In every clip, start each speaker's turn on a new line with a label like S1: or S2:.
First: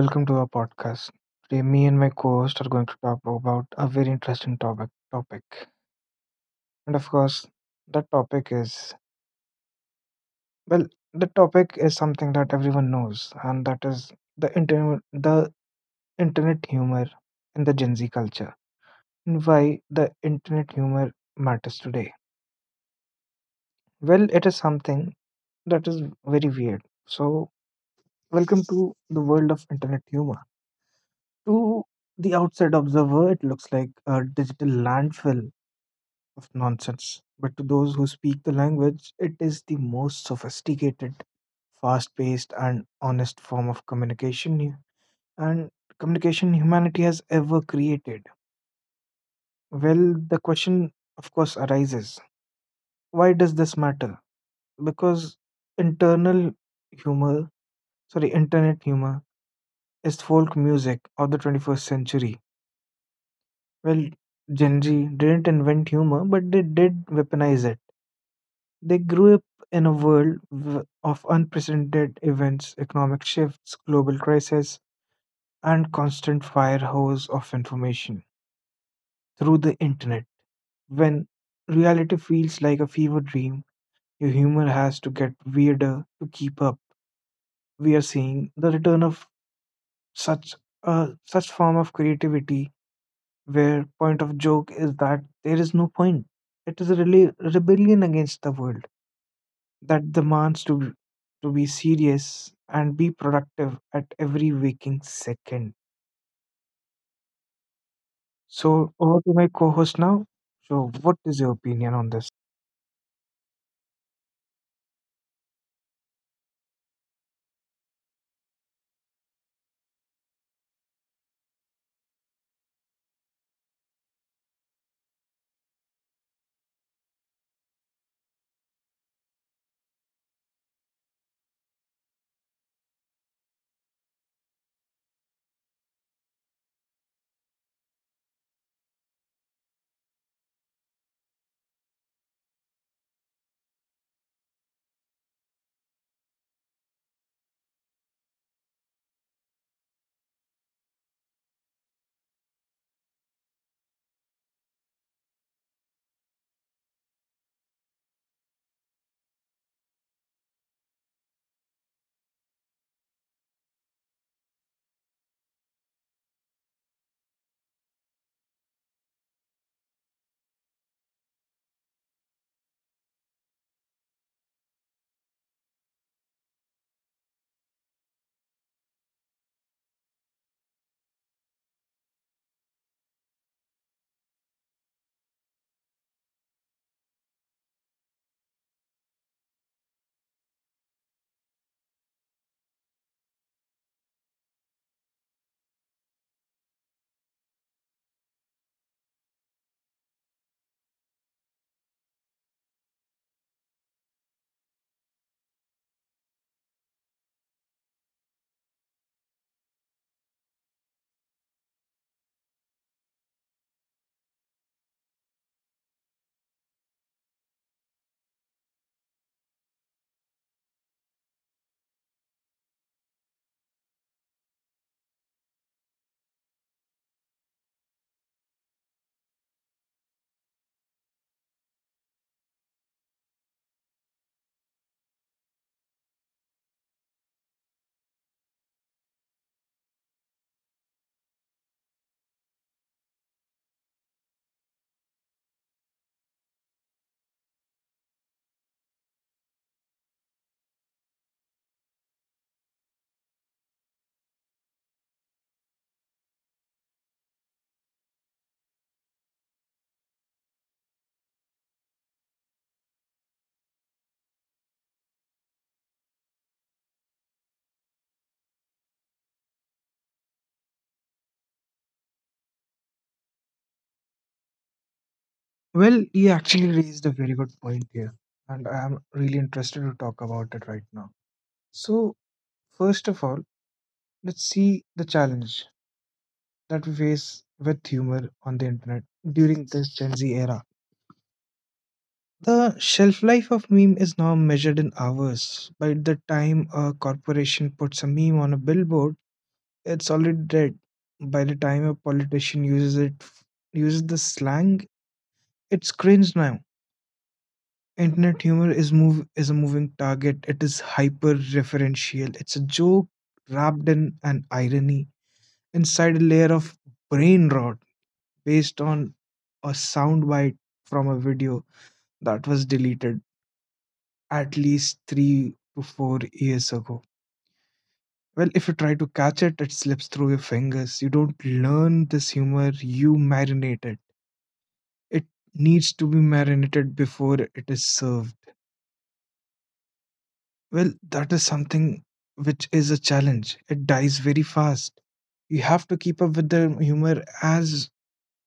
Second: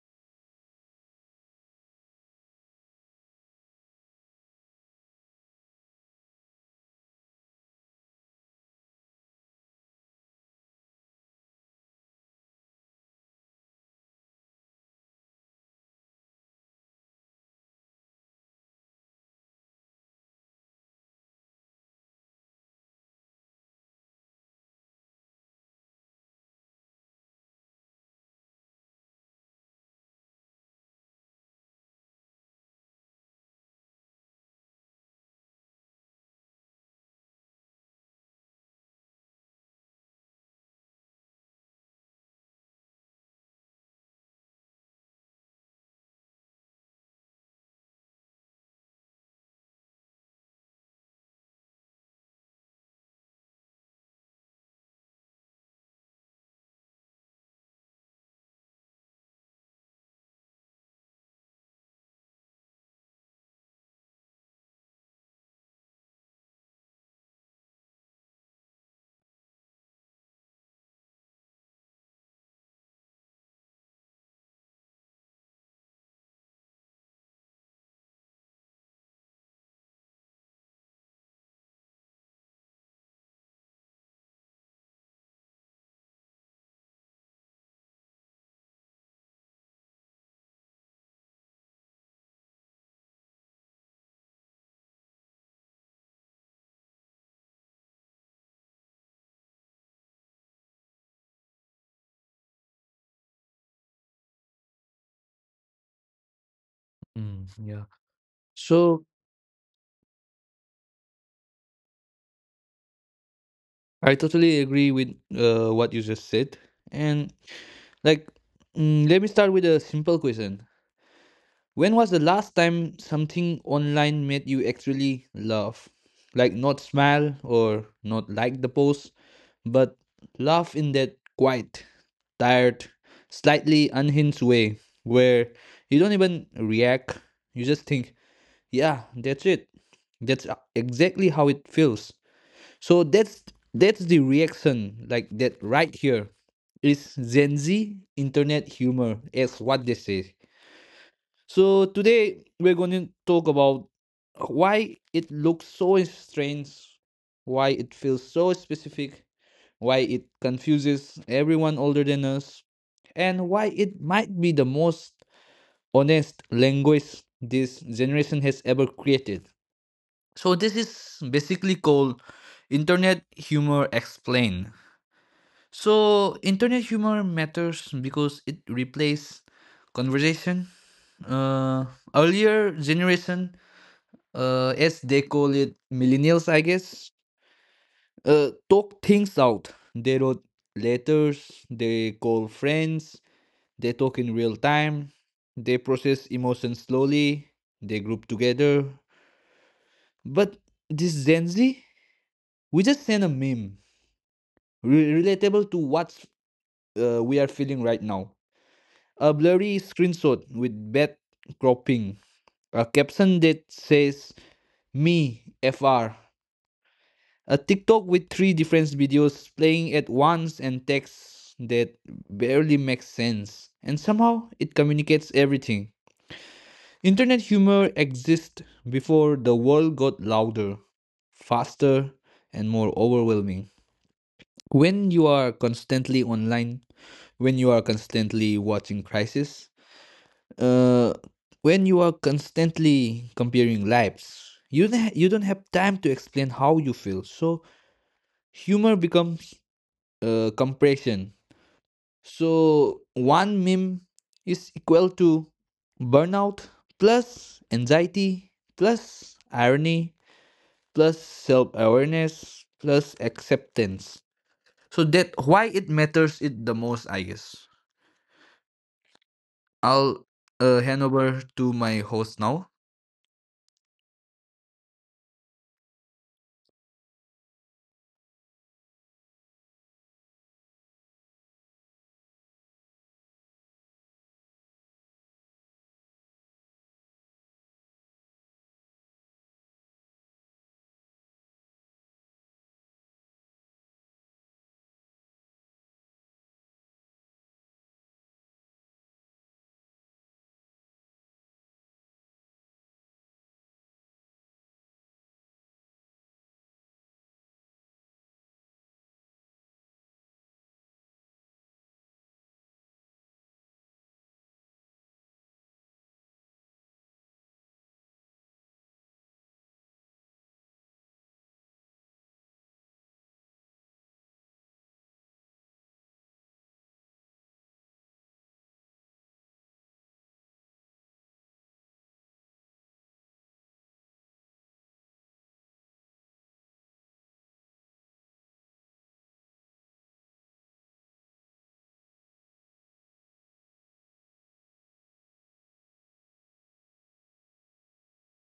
S1: welcome to our podcast. Today, me and my co-host are going to talk about a very interesting topic, and of course, that topic is well, the topic is something that everyone knows, and that is the internet humor in the Gen Z culture, and why the internet humor matters today. Well, it is something that is very weird. So, welcome to the world of internet humor. To the outside observer, it looks like a digital landfill of nonsense. But to those who speak the language, it is the most sophisticated, fast paced, and honest form of communication hu- and communication humanity has ever created. Well, the question, of course, arises, why does this matter? Because internal humor, internet humor is folk music of the 21st century. Well, Gen Z didn't invent humor, but they did weaponize it. They grew up in a world of unprecedented events, economic shifts, global crises, and constant firehose of information through the internet. When reality feels like a fever dream, your humor has to get weirder to keep up. We are seeing the return of such a such form of creativity where point of joke is that there is no point. It is a really rebellion against the world that demands to be serious and be productive at every waking second.
S2: Mm, yeah.
S1: So
S2: So
S1: over to my co-host now. So what is your opinion on this?
S2: I totally agree with what you just said. And like, Let me start with a simple question. When was the last time something online made you actually laugh? Like, not smile or not like the post, but laugh in that quiet, tired, slightly unhinged way where you don't even react. You just think, yeah, that's it. That's exactly how it feels. So that's the reaction like that right here is Gen Z internet humor is what they say. So today we're going to talk about why it looks so strange, why it feels so specific, why it confuses everyone older than us, and why it might be the most honest language this generation has ever created. So this is basically called Internet Humor Explained. So internet humor matters because it replaces conversation. Uh, Earlier generation, as they call it, millennials, I guess, talk things out. They wrote letters. They call friends. They talk in real time. They process emotions slowly. They group together. But this Gen Z, we just send a meme relatable to what we are feeling right now. A blurry screenshot with bad cropping. A caption that says, "Me, FR." A TikTok with three different videos playing at once and text that barely makes sense. And somehow it communicates everything. Internet humor exists before the world got louder, faster, and more overwhelming. When you are constantly online, when you are constantly watching crisis, uh, when you are constantly comparing lives, you don't have time to explain how you feel. So humor becomes compression. So one meme is equal to burnout plus anxiety plus irony plus self awareness plus acceptance. So that why it matters it the most, I guess. I'll hand over to my host now.
S1: Well, you actually raised a very good point here, and I'm really interested to talk about it right now. So first of all, let's see the challenge that we face with humor on the internet during this Gen Z era. The shelf life of meme is now measured in hours. By the time a corporation puts a meme on a billboard, it's already dead. By the time a politician uses the slang, it's cringe now. Internet humor is a moving target. It is hyper referential. It's a joke wrapped in an irony inside a layer of brain rot based on a soundbite from a video that was deleted at least 3 to 4 years ago. Well, if you try to catch it, it slips through your fingers. You don't learn this humor, you marinate it. It needs to be marinated before it is served. Well, that is something which is a challenge. It dies very fast. You have to keep up with the humor as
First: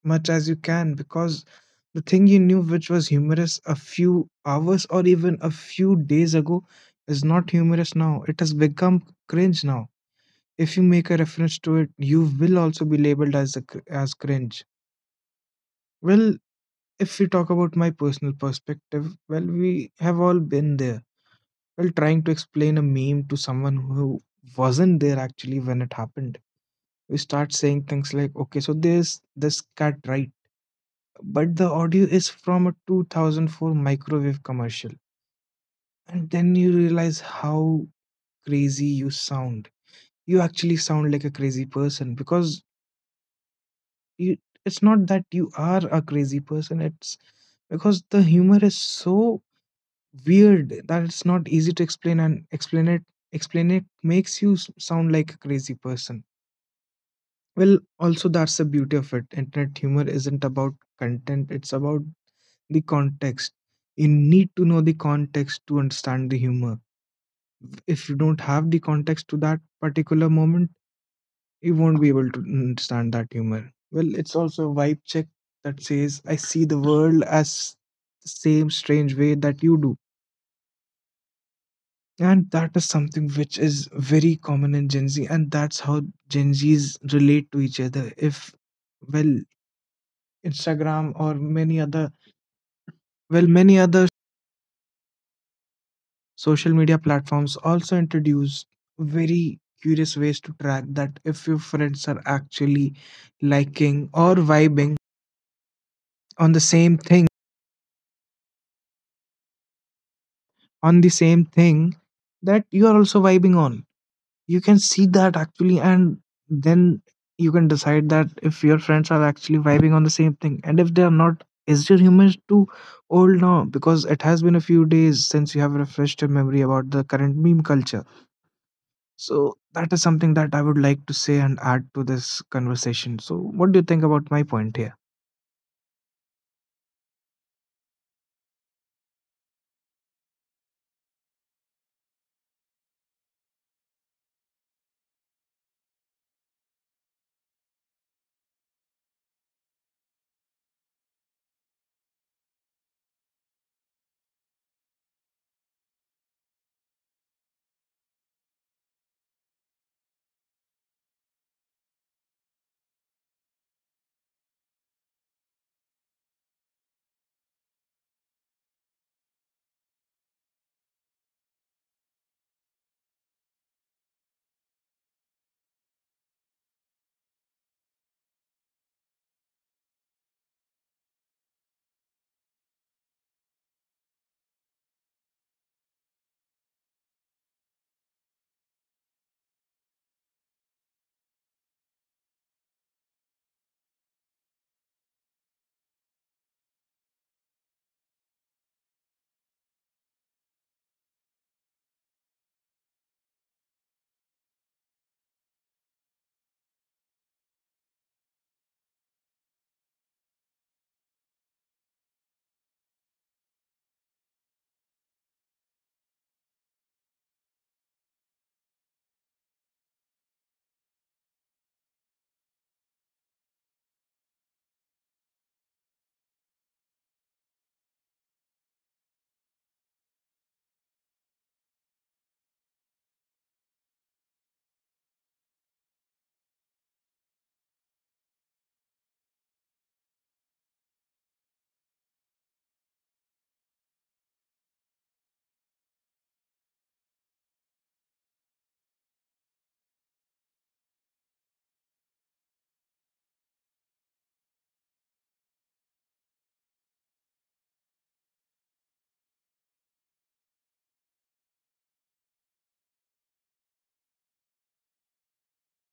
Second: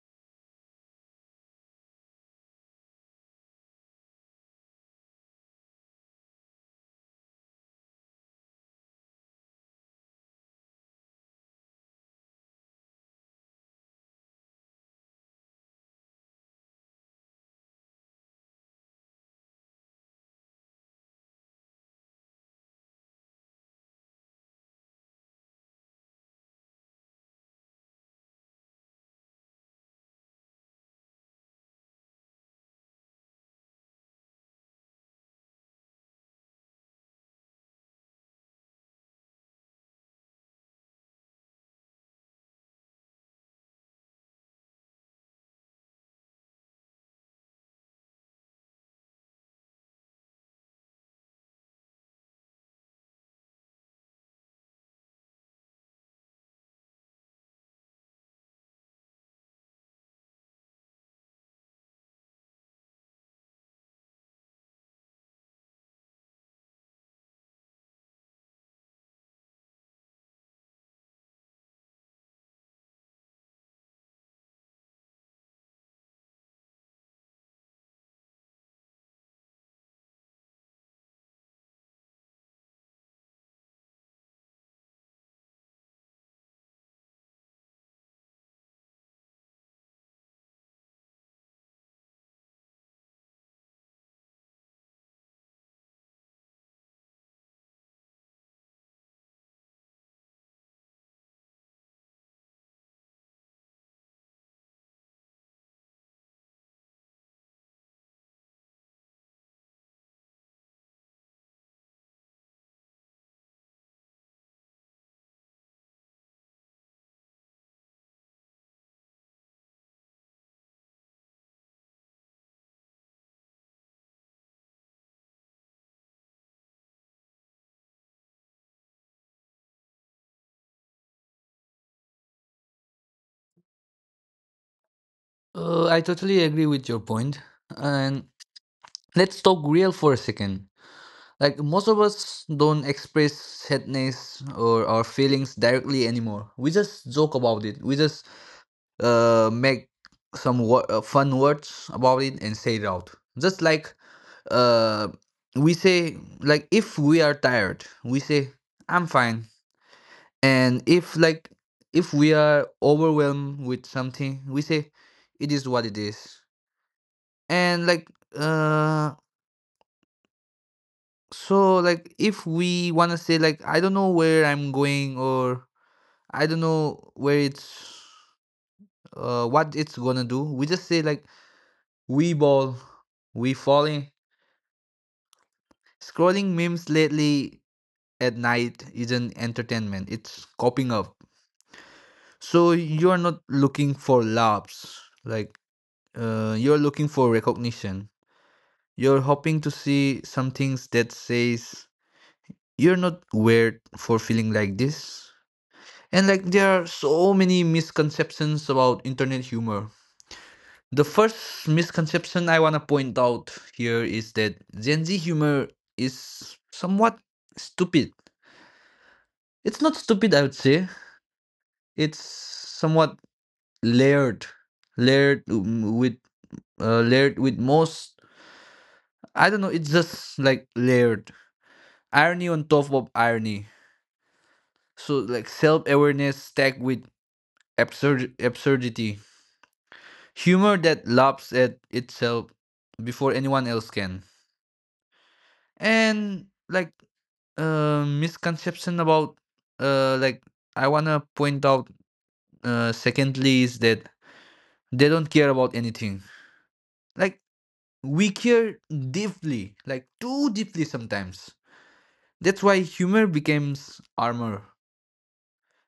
S1: much as you can because the thing you knew which was humorous a few hours or even a few days ago is not humorous now. It has become cringe now. If you make a reference to it, you will also be labeled as cringe. Well, if we talk about my personal perspective, well, we have all been there. Well, trying to explain a meme to someone who wasn't there actually when it happened, we start saying things like, "Okay, so there's this cat, right?" But the audio is from a 2004 microwave commercial, and then you realize how crazy you sound. You actually sound like a crazy person because You it's not that you are a crazy person, it's because the humor is so weird that it's not easy to explain, and explain it makes you sound like a crazy person. Well, also that's the beauty of it. Internet humor isn't about content, it's about the context. You need to know the context to understand the humor. If you don't have the context to that particular moment, you won't be able to understand that humor. Well, it's also a vibe check that says, I see the world as the same strange way that you do. And that is something which is very common in Gen Z, and that's how Gen Zs relate to each other. If, well, Instagram or many other, many other social media platforms also introduce very curious ways to track that if your friends are actually liking or vibing on the same thing on the same thing that you are also vibing on. You can see that actually, and then you can decide that if your friends are actually vibing on the same thing, and if they are not, is your humor too old now? Because it has been a few days since you have refreshed your memory about the current meme culture. So that is something that I would like to say and add to this conversation. So, what do you think about my point here?
S2: I totally agree with your point. And let's talk real for a second. Like most of us don't express sadness or our feelings directly anymore. We just joke about it. We just make fun words about it and say it out. Just like uh we say like if we are tired, we say I'm fine. And if like if we are overwhelmed with something, we say it is what it is. And like, uh, so like if we wanna say like I don't know where I'm going or I don't know where it's what it's gonna do, we just say like we ball, we falling. Scrolling memes lately at night isn't entertainment, it's coping up. So you're not looking for laughs, like you're looking for recognition. You're hoping to see some things that says you're not weird for feeling like this. And like there are so many misconceptions about internet humor. The first misconception I want to point out here is that Gen Z humor is somewhat stupid. It's not stupid, I would say. It's somewhat layered, layered with layered with most. I don't know. It's just like layered irony on top of irony. So like self awareness stacked with absurdity, humor that laughs at itself before anyone else can. And like uh, misconception about uh like i want to point out, secondly, is that they don't care about anything. Like we care deeply, like too deeply sometimes. That's why humor becomes armor.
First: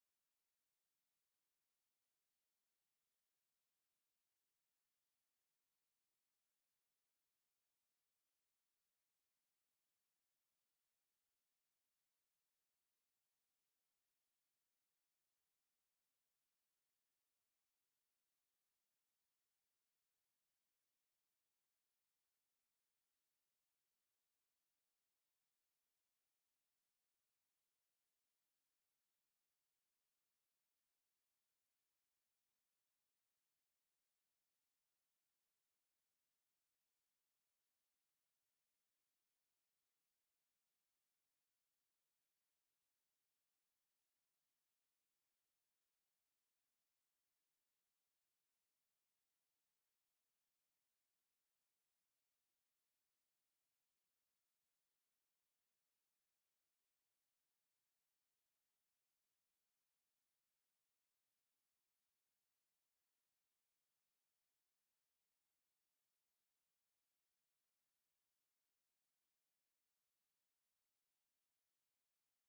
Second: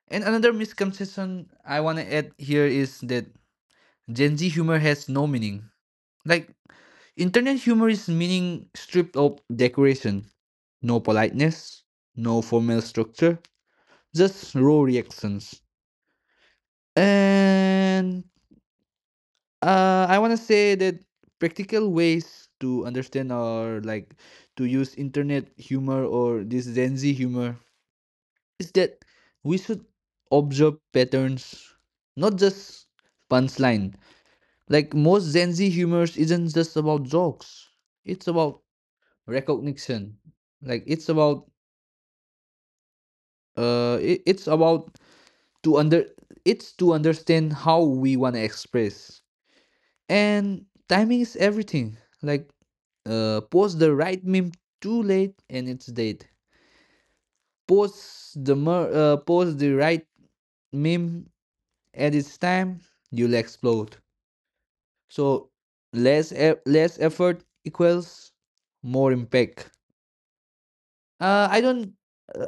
S2: And another misconception I want to add here is that Gen Z humor has no meaning. Like, internet humor is meaning stripped of decoration. No politeness, no formal structure, just raw reactions. And I want to say that practical ways to understand or like to use internet humor or this Gen Z humor is that we should observe patterns, not just punchline. Like most Gen Z humors isn't just about jokes. It's about recognition. Like it's about it, it's about to under it's to understand how we want to express. And timing is everything. Like, post the right meme too late and it's dead. Post the right meme at its time, you'll explode. So less effort equals more impact. uh i don't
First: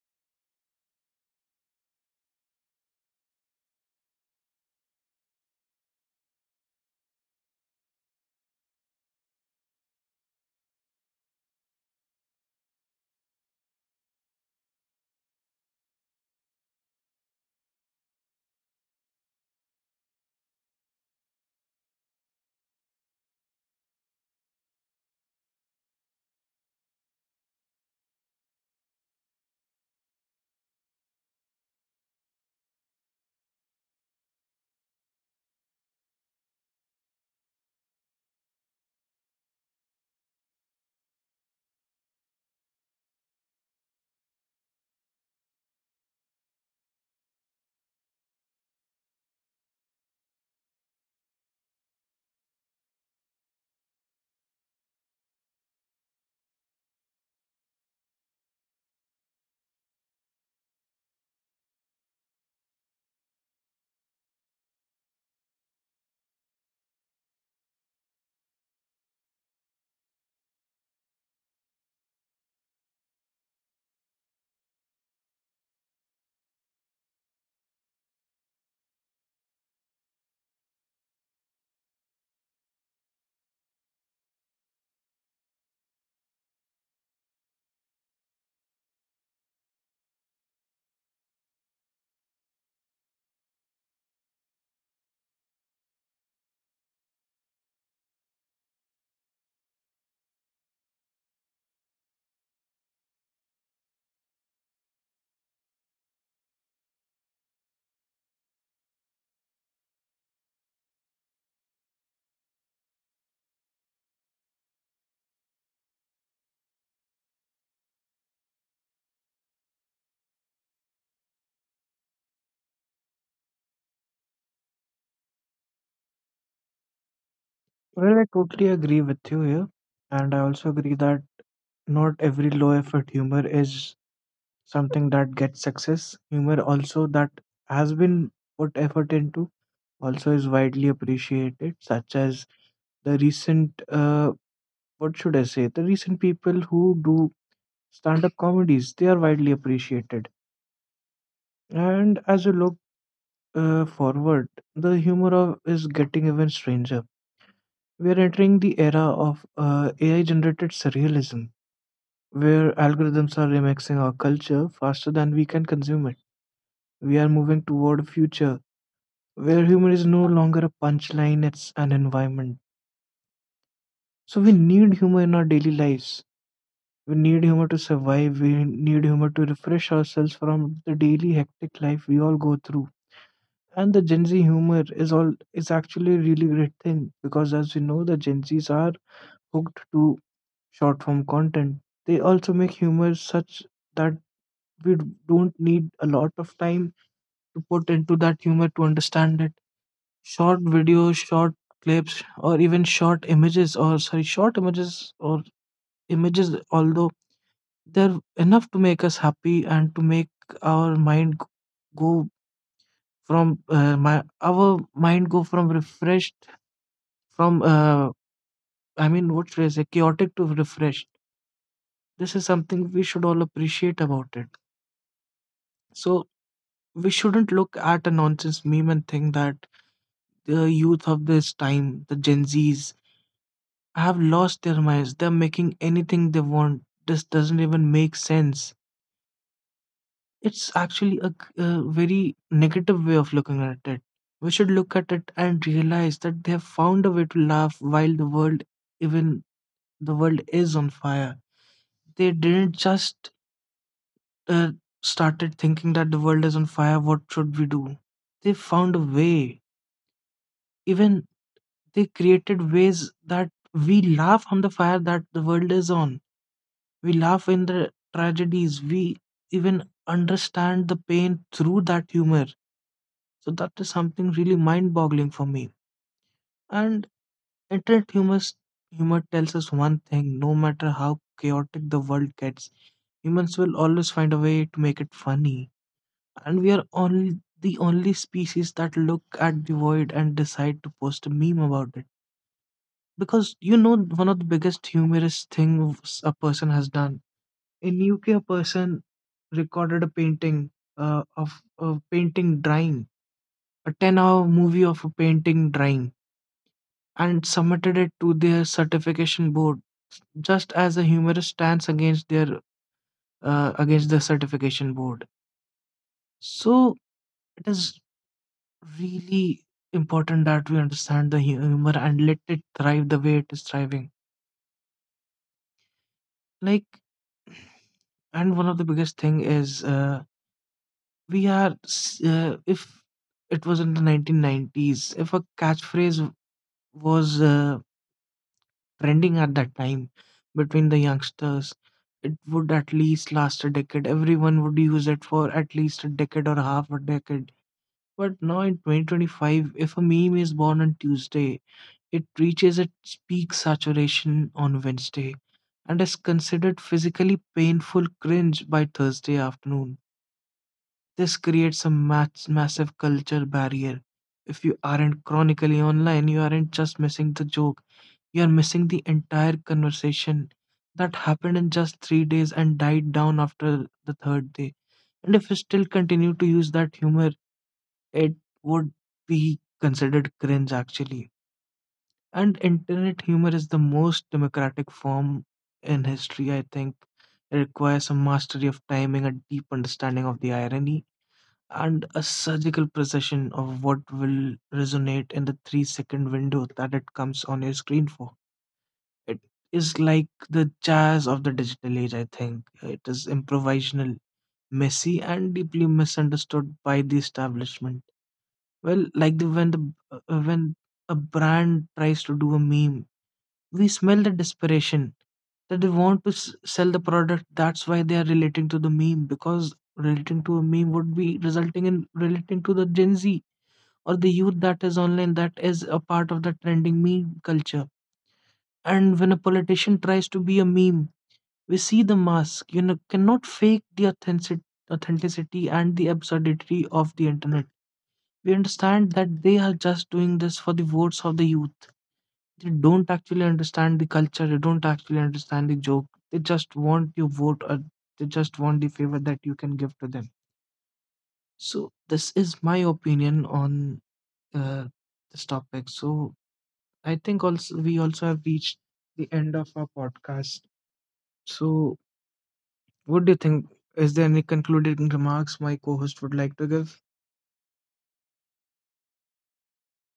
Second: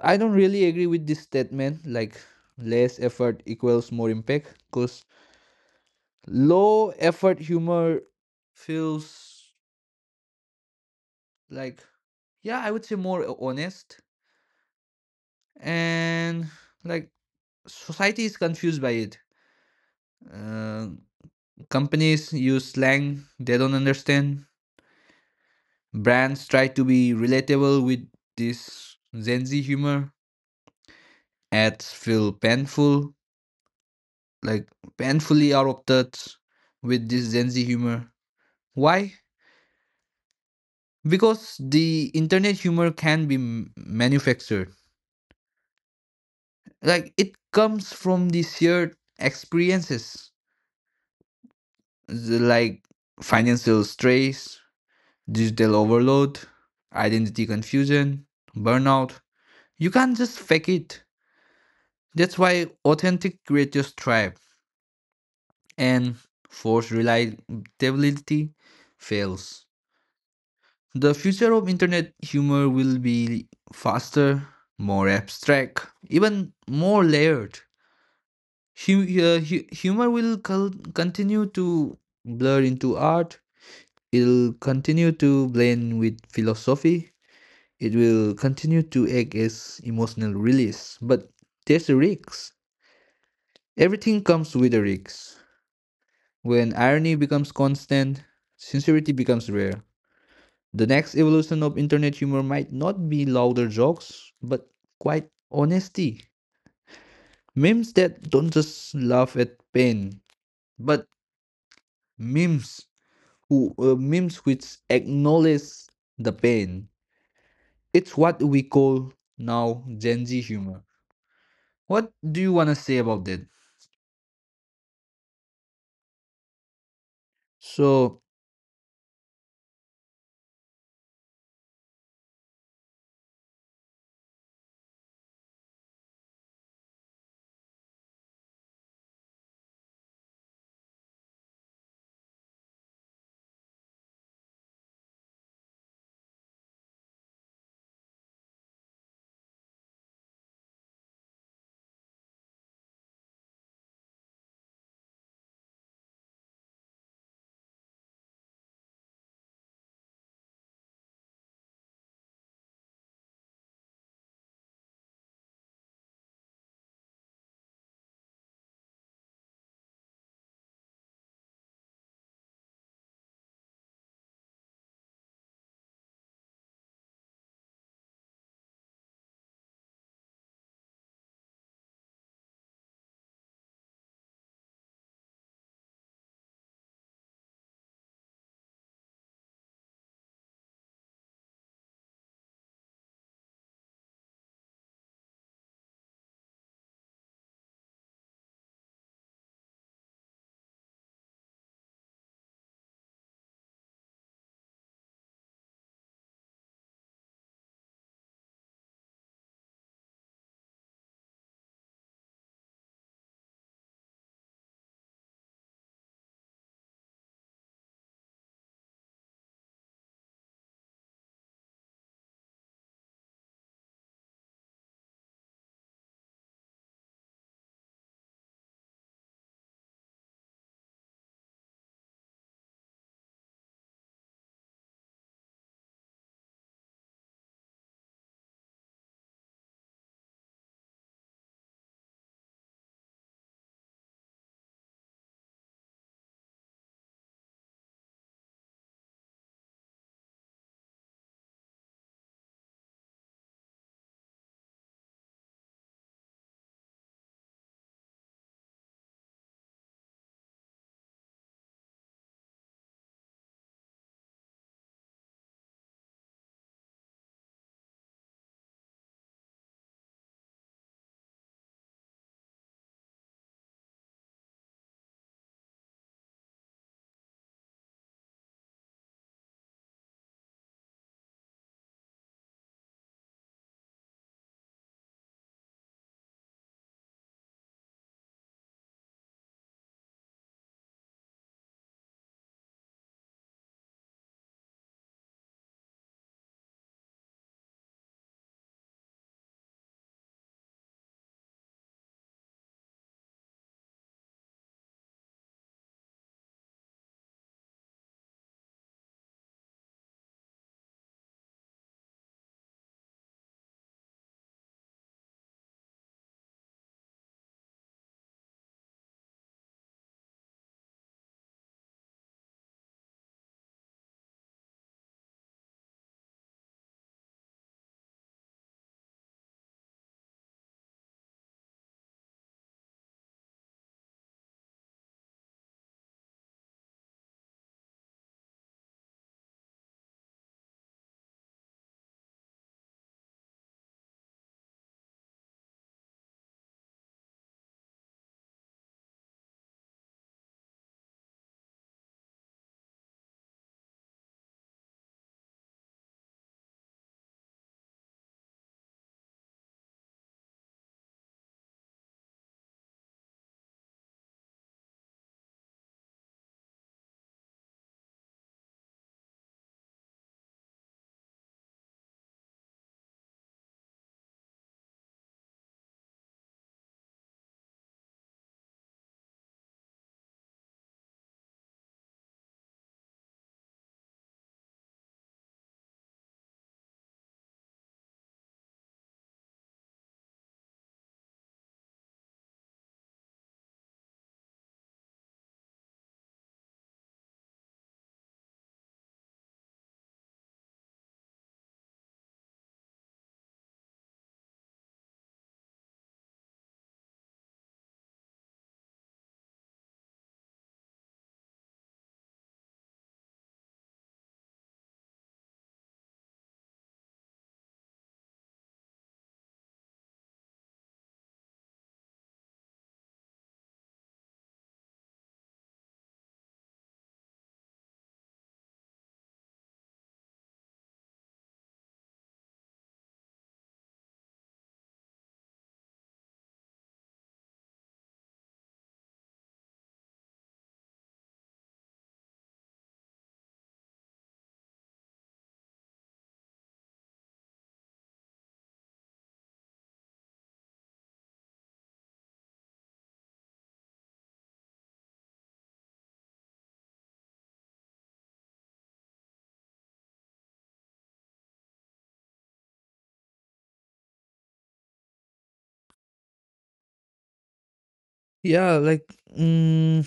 S2: i don't really agree with this statement, like less effort equals more impact, because low effort humor feels, like, yeah, I would say more honest. And like society is confused by it. Uh, Companies use slang they don't understand. Brands try to be relatable with this Gen Z humor. Ads feel painful, like painfully out of touch with this Gen Z humor. Why? Because the internet humor can be manufactured. Like it comes from the shared experiences, the, like, financial stress, digital overload, identity confusion, burnout. You can't just fake it. That's why authentic creators thrive and forced reliability fails. The future of internet humor will be faster, more abstract, even more layered. Continue to blur into art. It'll continue to blend with philosophy. It will continue to act as emotional release. But there's a risk. Everything comes with a risk. When irony becomes constant, sincerity becomes rare. The next evolution of internet humor might not be louder jokes, but quite honesty. Memes that don't just laugh at pain, but memes memes which acknowledge the pain. It's what we call now Gen Z humor. What do you want to say about that?
S1: Well,
S2: So
S1: I totally agree with you here, and I also agree that not every low effort humor is something that gets success. Humor also that has been put effort into also is widely appreciated, such as the recent what should I say? The recent people who do stand-up comedies, they are widely appreciated. And as you look forward, the humor of is getting even stranger. We are entering the era of AI-generated surrealism, where algorithms are remixing our culture faster than we can consume it. We are moving toward a future where humor is no longer a punchline, it's an environment. So we need humor in our daily lives. We need humor to survive. We need humor to refresh ourselves from the daily hectic life we all go through. And the Gen Z humor is actually a really great thing, because as we know the Gen Zs are hooked to short form content. They also make humor such that we don't need a lot of time to put into that humor to understand it. Short videos, short clips, or even short images, or images, although they're enough to make us happy and to make our mind g- go from my our mind go from refreshed from what should I say, chaotic to refreshed. This is something we should all appreciate about it. So we shouldn't look at a nonsense meme and think that the youth of this time, the Gen Zs, have lost their minds. They're making anything they want. This doesn't even make sense. It's actually a very negative way of looking at it. We should look at it and realize that they have found a way to laugh while even the world is on fire. They didn't just uh, started thinking that the world is on fire. What should we do? They found a way. Even they created ways that we laugh on the fire that the world is on. We laugh in the tragedies. We even understand the pain through that humor. So that is something really mind-boggling for me. And internet humor tells us one thing: no matter how chaotic the world gets, humans will always find a way to make it funny. And we are only the only species that look at the void and decide to post a meme about it. Because you know one of the biggest humorous things a person has done. In UK a person recorded a painting of a painting drawing, a 10-hour movie of a painting drawing, and submitted it to their certification board just as a humorous stance against the certification board. So it is really important that we understand the humor and let it thrive the way it is thriving. Like, and one of the biggest thing is if it was in the 1990s, if a catchphrase was trending at that time between the youngsters, it would at least last a decade. Everyone would use it for at least a decade or half a decade. But now in 2025, if a meme is born on Tuesday, it reaches its peak saturation on Wednesday and is considered physically painful cringe by Thursday afternoon. This creates a massive culture barrier. If you aren't chronically online, you aren't just missing the joke, you are missing the entire conversation that happened in just 3 days and died down after the third day. And if you still continue to use that humor, it would be considered cringe actually. And internet humor is the most democratic form in history, I think. It requires a mastery of timing, a deep understanding of the irony, and a surgical precision of what will resonate in the 3 second window that it comes on your screen for. It is like the jazz of the digital age, I think. It is improvisational, messy, and deeply misunderstood by the establishment. Well, like the when a brand tries to do a meme, we smell the desperation that they want to sell the product. That's why they are relating to the meme, because relating to a meme would be resulting in relating to the Gen Z or the youth that is online that is a part of the trending meme culture. And when a politician tries to be a meme, we see the mask. You know, cannot fake the authenticity and the absurdity of the internet. We understand that they are just doing this for the votes of the youth. They don't actually understand the culture, they don't actually understand the joke. They just want your vote, or they just want the favor that you can give to them. So, this is my opinion on uh, this topic. So, I think also we also have reached the end of our podcast. So, what do you think? Is there any concluding remarks my co host would like to give?
S2: yeah, like mm,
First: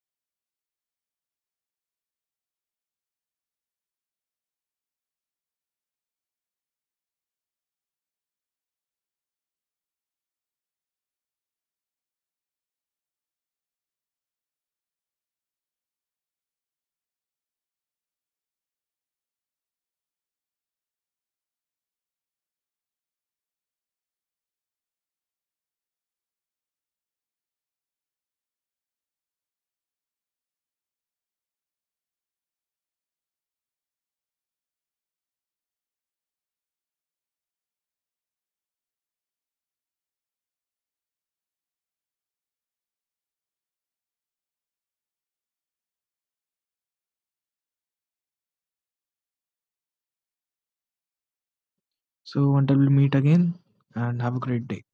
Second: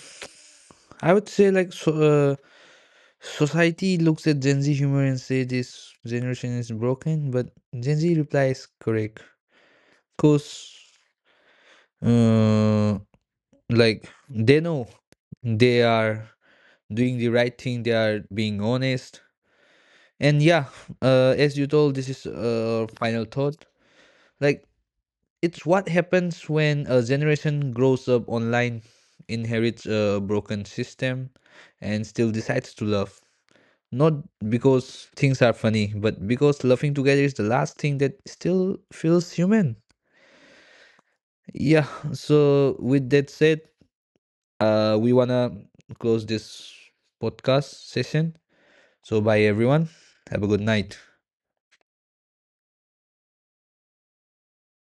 S2: I would say society looks at Gen Z humor and say this generation is broken, but Gen Z replies correct because, uh, like, they know they are doing the right thing, they are being honest. And yeah, as you told, this is final thought. Like it's what happens when a generation grows up online, inherits a broken system, and still decides to love. Not because things are funny, but because loving together is the last thing that still feels human. Yeah. So with that said, we wanna close this podcast session. So bye everyone. Have a good night.
S1: So, until we meet again, and have a great day.